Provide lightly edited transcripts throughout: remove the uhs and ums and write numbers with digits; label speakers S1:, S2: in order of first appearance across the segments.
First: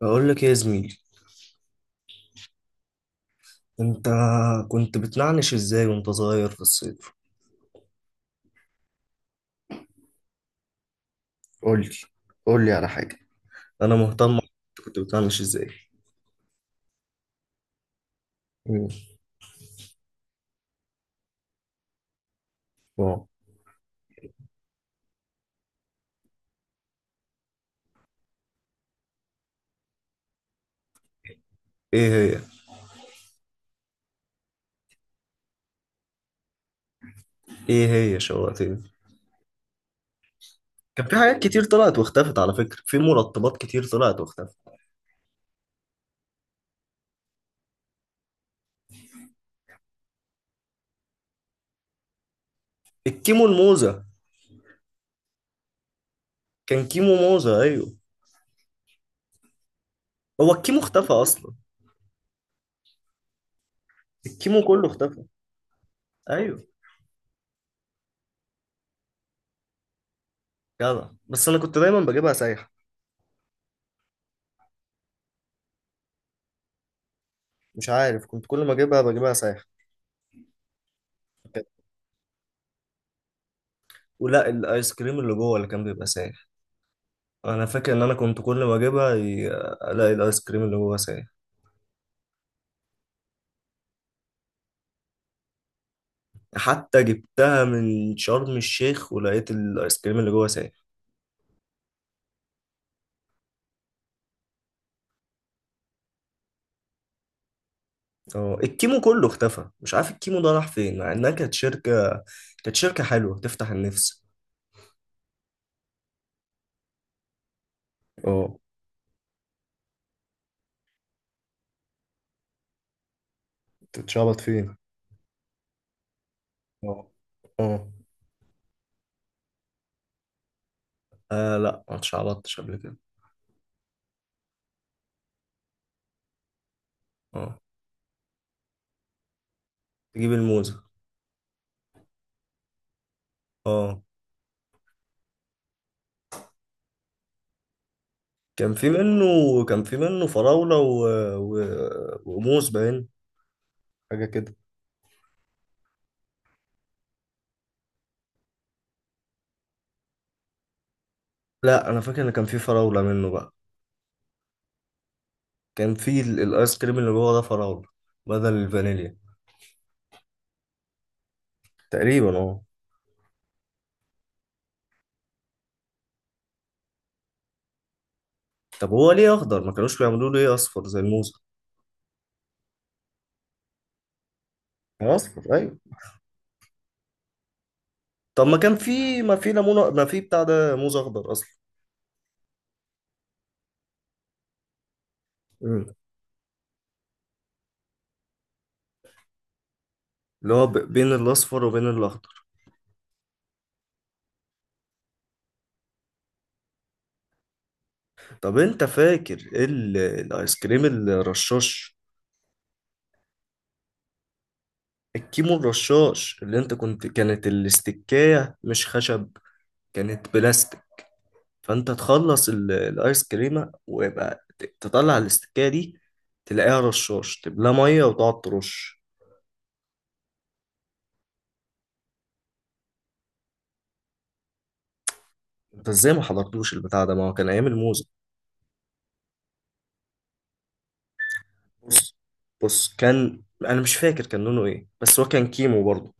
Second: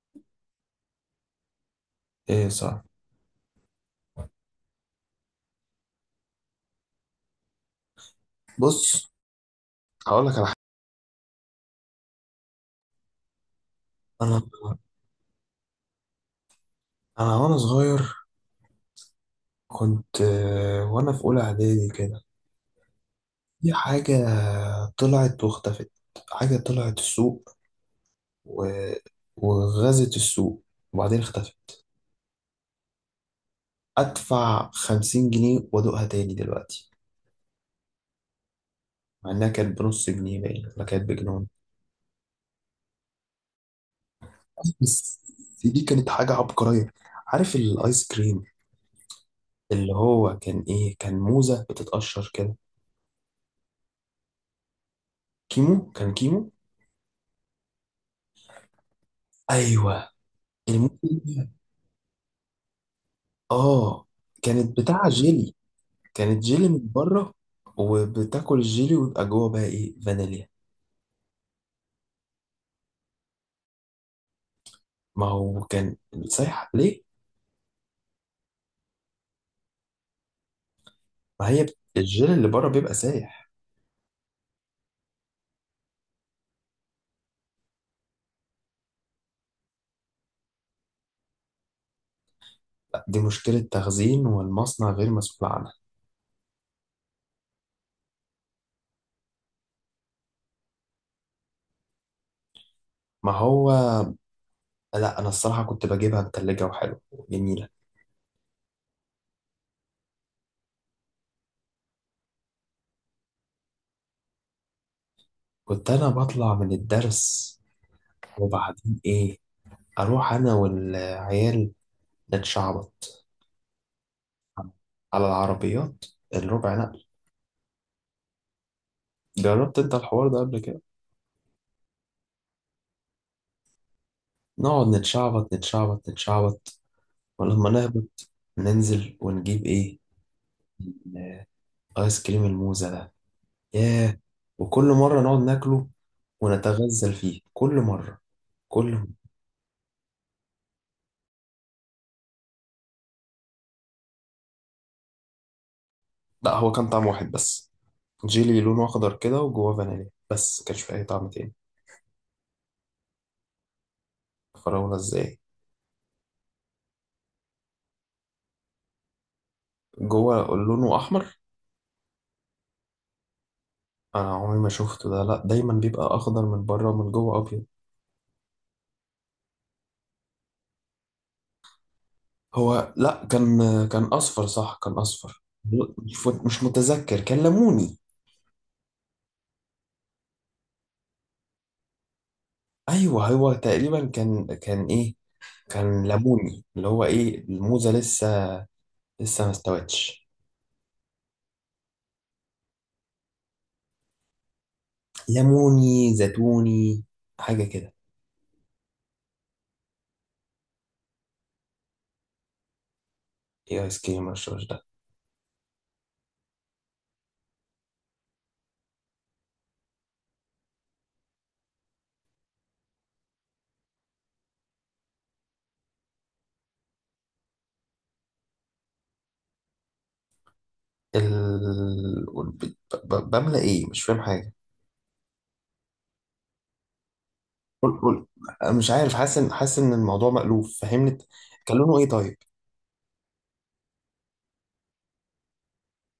S1: بقول لك إيه يا زميلي؟
S2: ايه، صح.
S1: انت كنت بتنعنش ازاي وانت صغير في الصيف؟
S2: بص، هقول لك على حاجه.
S1: قول لي، قول لي على حاجة. انا مهتم،
S2: انا
S1: انت كنت بتنعنش ازاي؟
S2: انا وانا صغير
S1: مم.
S2: كنت وانا في اولى اعدادي كده.
S1: واو.
S2: في حاجه طلعت واختفت. حاجه طلعت السوق و... وغزت السوق وبعدين اختفت.
S1: ايه هي
S2: ادفع 50 جنيه وادوقها تاني دلوقتي،
S1: ايه هي شوقتني.
S2: مع انها كانت بنص جنيه باين ولا
S1: كان
S2: كانت
S1: في حاجات
S2: بجنون.
S1: كتير طلعت واختفت، على فكرة في مرطبات كتير طلعت واختفت.
S2: بس دي كانت حاجه عبقريه. عارف الايس كريم اللي هو كان ايه، كان موزه بتتقشر كده؟
S1: الكيمو الموزة،
S2: كيمو، كان كيمو.
S1: كان كيمو موزة، ايوه.
S2: ايوه.
S1: هو
S2: يعني
S1: الكيمو اختفى
S2: ممكن،
S1: اصلا؟
S2: اه.
S1: الكيمو
S2: كانت
S1: كله
S2: بتاع
S1: اختفى.
S2: جيلي، كانت
S1: ايوه.
S2: جيلي من بره وبتاكل الجيلي ويبقى جوه بقى ايه، فانيليا.
S1: جدع، بس انا كنت دايما بجيبها سايحة.
S2: ما هو كان سايح ليه؟
S1: مش عارف، كنت كل ما اجيبها بجيبها سايحة.
S2: ما هي الجيلي اللي بره بيبقى سايح.
S1: ولا الايس كريم اللي جوه اللي كان بيبقى سايح. انا فاكر ان انا كنت كل ما اجيبها الاقي الايس كريم اللي جوه سايح.
S2: لا، دي مشكلة تخزين والمصنع غير مسؤول عنها.
S1: حتى جبتها من شرم الشيخ ولقيت الايس كريم اللي جوه سايح.
S2: ما هو لا، انا الصراحة كنت بجيبها متلجة وحلوة وجميلة.
S1: اه الكيمو كله اختفى، مش عارف الكيمو ده راح فين، مع انها كانت شركة، كانت شركة حلوة تفتح النفس.
S2: كنت انا بطلع من الدرس
S1: اه.
S2: وبعدين ايه، اروح انا والعيال نتشعبط
S1: تتشعبط فين؟
S2: على العربيات، الربع نقل.
S1: اه. اه.
S2: جربت انت الحوار ده قبل كده؟
S1: لا ما اتشعبطتش قبل كده.
S2: نقعد نتشعبط نتشعبط نتشعبط،
S1: اه.
S2: ولما نهبط ننزل ونجيب ايه،
S1: تجيب الموزة.
S2: ايس كريم الموزة ده.
S1: اه.
S2: ياه، وكل مرة نقعد ناكله ونتغزل فيه كل مرة،
S1: كان في
S2: كل مرة.
S1: منه، كان في منه فراولة و... وموز باين، حاجة كده.
S2: لا، هو كان طعم واحد بس، جيلي لونه اخضر كده وجواه فانيليا، بس كانش فيه اي طعم تاني.
S1: لا انا فاكر ان كان في فراولة منه بقى.
S2: فراولة ازاي؟
S1: كان في الايس كريم اللي جوه ده فراولة بدل الفانيليا.
S2: جوه لونه احمر؟
S1: تقريبا اه.
S2: انا عمري ما شفته ده، لا دايما بيبقى اخضر من بره ومن جوه ابيض.
S1: طب هو ليه اخضر؟ ما كانوش بيعملوه ليه اصفر زي الموزة؟
S2: هو لا كان كان اصفر، صح كان اصفر.
S1: اصفر ايوه.
S2: مش متذكر، كان ليموني.
S1: طب ما كان في، ما في ليمون، ما في بتاع ده، موز اخضر اصلا.
S2: ايوه، هو تقريبا كان ايه،
S1: مم.
S2: كان ليموني اللي هو ايه، الموزه لسه لسه ما استوتش.
S1: اللي هو بين الاصفر وبين الاخضر.
S2: ليموني زيتوني، حاجه كده.
S1: طب انت فاكر الايس كريم الرشاش؟
S2: ايه ايس كريم الرشاش ده؟
S1: الكيمو الرشاش اللي انت كنت، كانت الاستكاية مش خشب، كانت بلاستيك. فانت تخلص الايس كريمه ويبقى تطلع الاستكايه دي، تلاقيها رشاش، تملاه ميه وتقعد ترش.
S2: ال... ب- بملى ايه، مش فاهم حاجه.
S1: انت ازاي ما حضرتوش البتاع ده؟ ما هو كان ايام
S2: قول،
S1: الموزه.
S2: قول. مش عارف، حاسس ان، حاسس ان الموضوع مألوف، فهمني. كان لونه ايه
S1: بص،
S2: طيب؟
S1: بص، كان، انا مش فاكر كان لونه ايه، بس هو كان كيمو برضه،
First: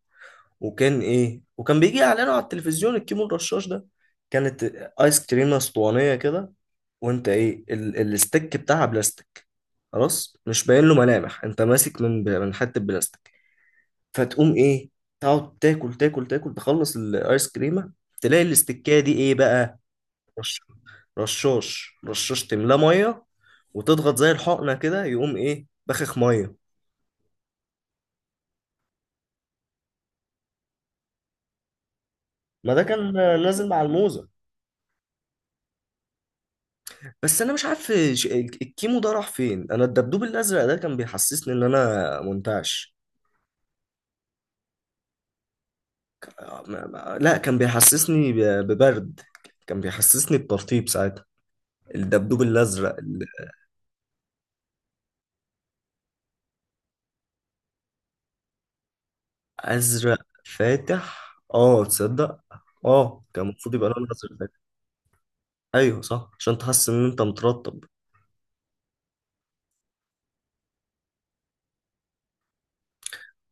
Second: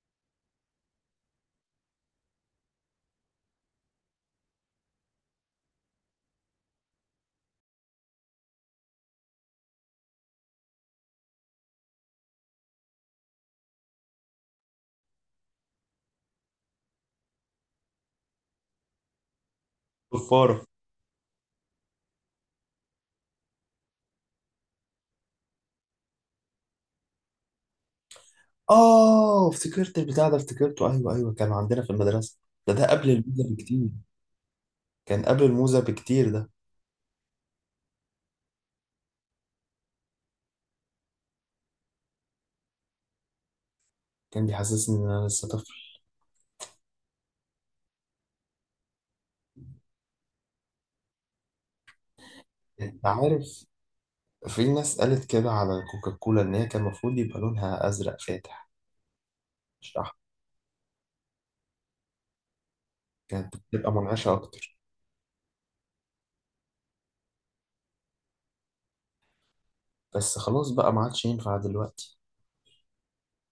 S1: وكان ايه، وكان بيجي اعلانه على التلفزيون، الكيمو الرشاش ده، كانت ايس كريمه اسطوانيه كده، وانت ايه، الاستيك بتاعها بلاستيك، خلاص مش باين له ملامح، انت ماسك من حته بلاستيك، فتقوم ايه، تقعد تاكل تاكل تاكل تخلص الايس كريمه، تلاقي الاستكايه دي ايه بقى، رش-
S2: صفاره.
S1: رشاش، رشاش تملاه ميه، وتضغط زي الحقنه كده يقوم ايه، بخخ ميه.
S2: اه افتكرت البتاع ده، افتكرته، ايوه ايوه، كان عندنا في المدرسه.
S1: ما
S2: ده
S1: ده
S2: ده قبل
S1: كان
S2: الموزه
S1: نازل مع
S2: بكتير.
S1: الموزه.
S2: كان قبل الموزه بكتير ده.
S1: بس انا مش عارف الكيمو ده راح فين. انا الدبدوب الازرق ده كان بيحسسني ان انا منتعش.
S2: كان بيحسسني ان انا لسه طفل.
S1: لا كان بيحسسني ببرد، كان بيحسسني بترطيب ساعتها، الدبدوب الازرق.
S2: انت عارف، في ناس قالت كده على كوكاكولا إن هي كان المفروض يبقى لونها أزرق فاتح، مش أحمر.
S1: ازرق فاتح، اه، تصدق؟ اه كان
S2: كانت
S1: المفروض يبقى
S2: بتبقى
S1: لونه
S2: منعشة
S1: ازرق فاتح.
S2: أكتر.
S1: ايوه صح، عشان تحس ان انت مترتب.
S2: بس خلاص بقى، ما عادش ينفع دلوقتي.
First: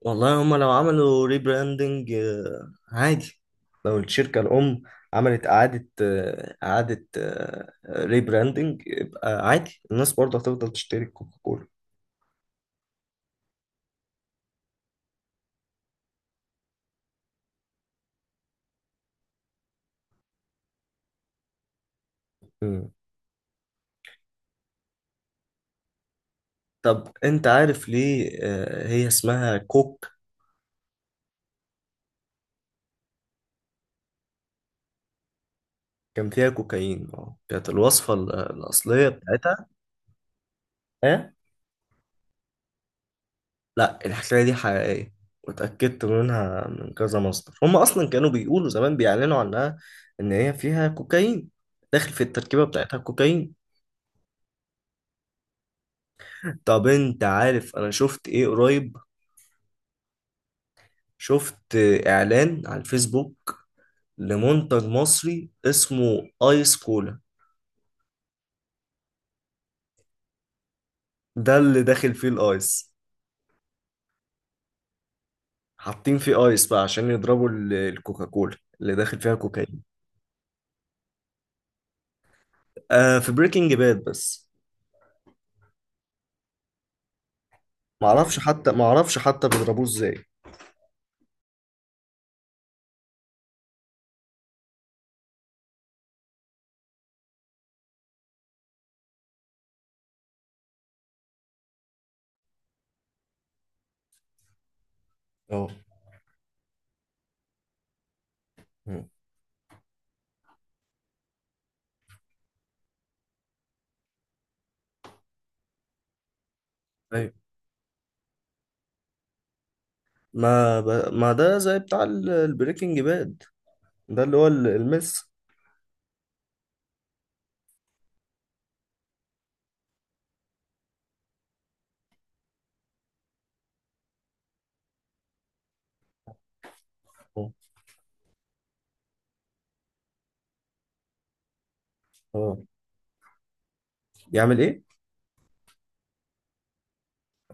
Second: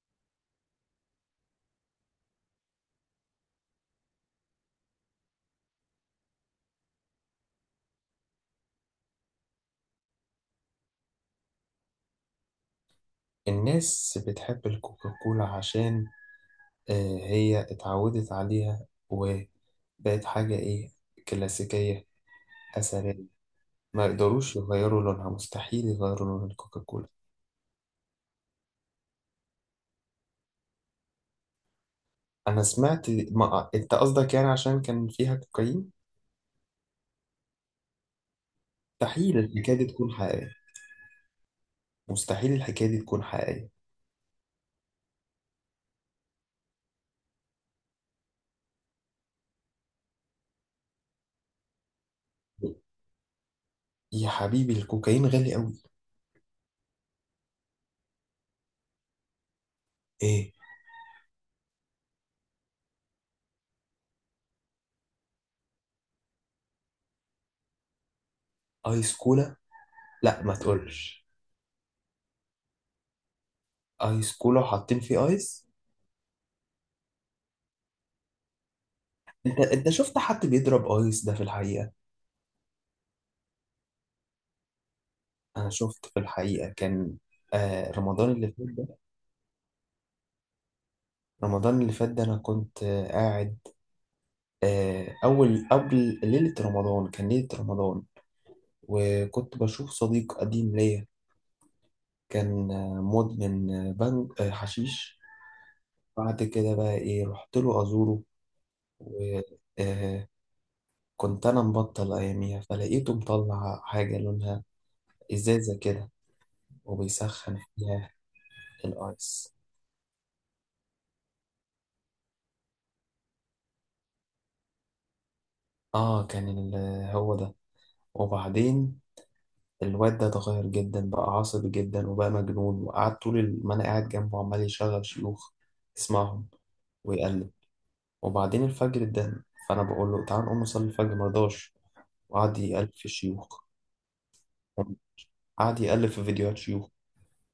S1: والله هما لو عملوا ريبراندنج عادي، لو الشركة الأم عملت إعادة، إعادة ريبراندنج، يبقى عادي الناس برضه هتفضل تشتري كوكا كولا.
S2: الناس بتحب الكوكاكولا عشان آه، هي اتعودت عليها وبقت حاجة إيه، كلاسيكية،
S1: مم.
S2: أثرية. ما يقدروش يغيروا لونها، مستحيل يغيروا لون
S1: طب
S2: الكوكاكولا.
S1: أنت عارف ليه هي اسمها كوك؟
S2: أنا سمعت ما... أنت قصدك يعني عشان كان فيها كوكايين.
S1: كان فيها كوكايين، اه، كانت الوصفة الأصلية
S2: مستحيل
S1: بتاعتها.
S2: الحكاية دي تكون حقيقية.
S1: إيه؟
S2: مستحيل الحكاية دي تكون حقيقية.
S1: لا الحكاية دي حقيقية، واتأكدت منها من كذا مصدر، هم أصلا كانوا بيقولوا زمان، بيعلنوا عنها إن هي فيها كوكايين، داخل في التركيبة بتاعتها كوكايين.
S2: يا حبيبي الكوكايين غالي قوي.
S1: طب أنت عارف أنا شفت إيه قريب؟
S2: ايه،
S1: شفت إعلان على الفيسبوك لمنتج مصري اسمه آيس كولا.
S2: ايس كولا؟ لا ما تقولش،
S1: ده اللي داخل فيه الآيس.
S2: ايس كولا وحاطين فيه ايس!
S1: حاطين فيه آيس بقى عشان يضربوا الكوكاكولا اللي داخل فيها
S2: انت،
S1: كوكايين.
S2: انت شفت حد بيضرب ايس ده في الحقيقه؟
S1: آه في بريكنج باد بس.
S2: انا شفت في الحقيقه، كان آه رمضان
S1: معرفش
S2: اللي فات
S1: حتى
S2: ده.
S1: معرفش حتى بيضربوه إزاي.
S2: رمضان اللي فات ده انا كنت قاعد، اول قبل ليله رمضان، كان ليله رمضان، وكنت بشوف صديق قديم ليا. كان مدمن بنج، آه حشيش.
S1: اه.
S2: بعد كده بقى ايه، رحت له ازوره و آه، كنت انا مبطل اياميها، فلقيته مطلع حاجه لونها ازازه كده
S1: مم.
S2: وبيسخن فيها، الايس.
S1: ما ده زي بتاع البريكنج باد، ده اللي هو المس.
S2: اه كان ال- هو ده. وبعدين الواد ده اتغير جدا، بقى عصبي جدا وبقى مجنون، وقعدت طول ما انا قاعد جنبه عمال يشغل شيوخ، يسمعهم ويقلب.
S1: اه.
S2: وبعدين الفجر اتدهن، فانا بقول له تعال نقوم نصلي الفجر، مرضاش. وقعد
S1: آه.
S2: يقلب في الشيوخ،
S1: يعمل ايه؟
S2: قعد يقلب في فيديوهات شيوخ.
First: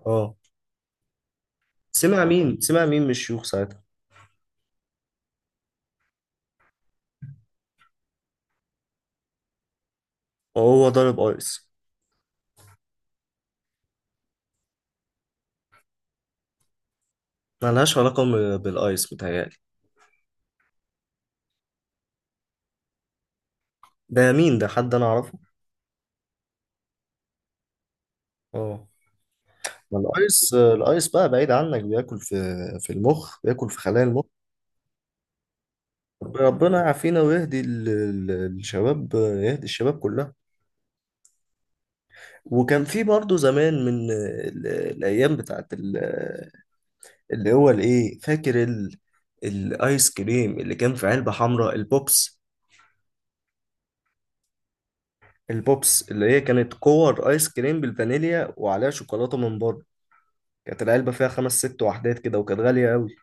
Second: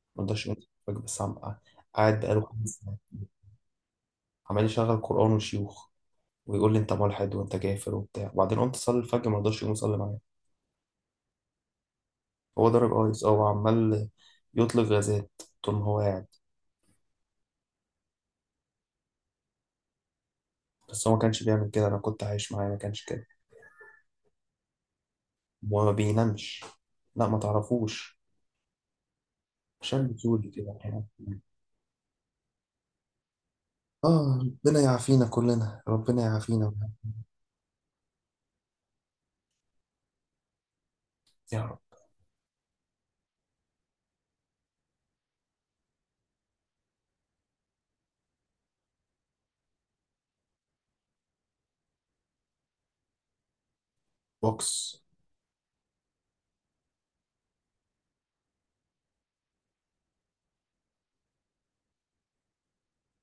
S1: اه.
S2: مرضاش يقوم يصلي الفجر، قاعد
S1: سمع
S2: بقاله
S1: مين
S2: خمس
S1: سمع
S2: ساعات
S1: مين من الشيوخ ساعتها؟
S2: عمال يشغل قرآن وشيوخ ويقول لي انت ملحد وانت كافر وبتاع. وبعدين قمت اصلي الفجر ما رضاش يقوم يصلي معايا.
S1: وهو ضارب ايس؟
S2: هو ضرب ايس، اه، وعمال يطلق غازات طول ما هو قاعد.
S1: ملهاش علاقة بالايس متهيألي.
S2: بس هو ما كانش بيعمل كده، انا كنت عايش معاه ما كانش كده.
S1: ده مين؟ ده حد انا اعرفه؟
S2: وما بينامش. لا ما تعرفوش،
S1: اه. ما
S2: شاب سوري
S1: الايس،
S2: كده يعني.
S1: الايس بقى بعيد عنك بياكل في، في المخ، بياكل في خلايا المخ.
S2: اه، ربنا يعافينا كلنا، ربنا يعافينا.
S1: ربنا يعافينا ويهدي الشباب، يهدي الشباب كلها.
S2: يا رب.
S1: وكان في برضه زمان من الايام بتاعت اللي هو الايه، فاكر الايس كريم اللي كان في علبة حمراء، البوبس؟
S2: بوكس.
S1: البوبس اللي هي كانت كور ايس كريم بالفانيليا وعليها شوكولاتة من بره، كانت العلبة فيها خمس ست وحدات كده وكانت غالية قوي.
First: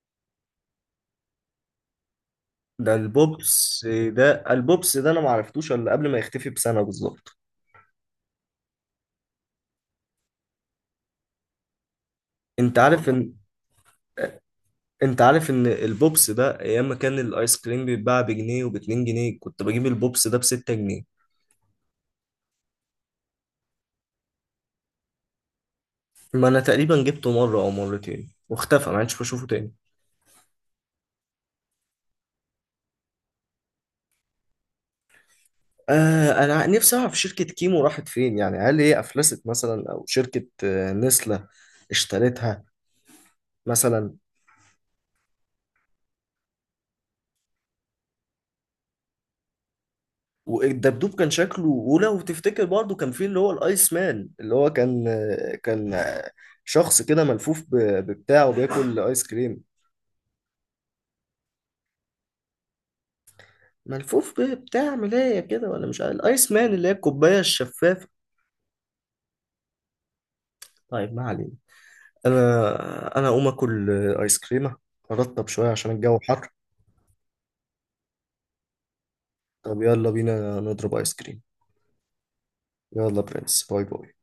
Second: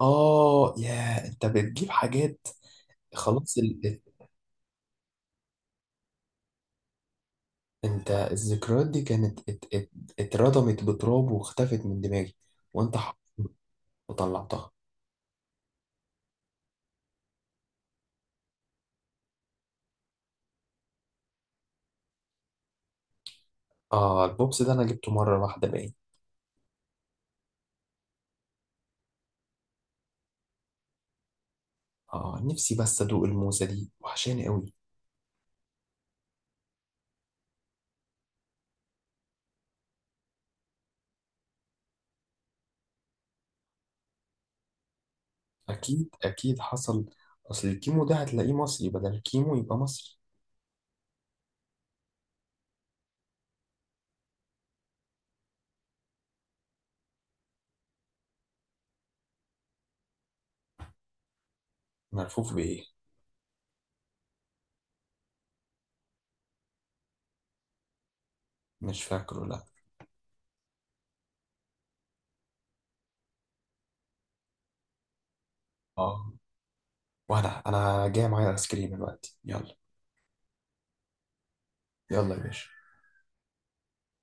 S2: اه يا انت بتجيب حاجات.
S1: ده
S2: خلاص
S1: البوبس، ده البوبس ده انا ما عرفتوش الا قبل ما يختفي بسنة بالظبط.
S2: انت الذكريات دي كانت اتردمت بتراب واختفت من دماغي.
S1: انت
S2: وانت
S1: عارف
S2: ح-
S1: ان،
S2: وطلعتها.
S1: انت عارف ان البوبس ده ايام ما كان الايس كريم بيتباع بجنيه وباتنين جنيه، كنت بجيب البوبس ده بستة جنيه.
S2: اه البوبس ده انا جبته مرة واحدة باين.
S1: ما انا تقريبا جبته مرة او مرتين واختفى، ما عادش بشوفه تاني.
S2: اه نفسي بس ادوق الموزة دي، وحشاني قوي.
S1: آه انا نفسي اعرف شركة كيمو راحت فين، يعني هل هي افلست مثلا، او شركة نسلة اشترتها مثلا.
S2: اكيد، اكيد حصل. اصل الكيمو ده هتلاقيه مصري، بدل الكيمو يبقى مصري.
S1: والدبدوب كان شكله، ولو تفتكر برضو كان فيه اللي هو الايس مان اللي هو كان، شخص كده ملفوف ببتاع وبياكل ايس كريم.
S2: ملفوف بايه؟
S1: ملفوف ببتاع ملاية كده، ولا مش عارف، الايس مان اللي هي الكوباية الشفافة.
S2: مش فاكره، لا.
S1: طيب ما علينا. انا اقوم اكل ايس كريمة، ارطب شوية عشان الجو
S2: اه،
S1: حر.
S2: وانا جاي معايا ايس كريم دلوقتي، يلا.
S1: طب يلا بينا نضرب ايس كريم.
S2: يلا يا باشا.
S1: يلا برنس، باي باي.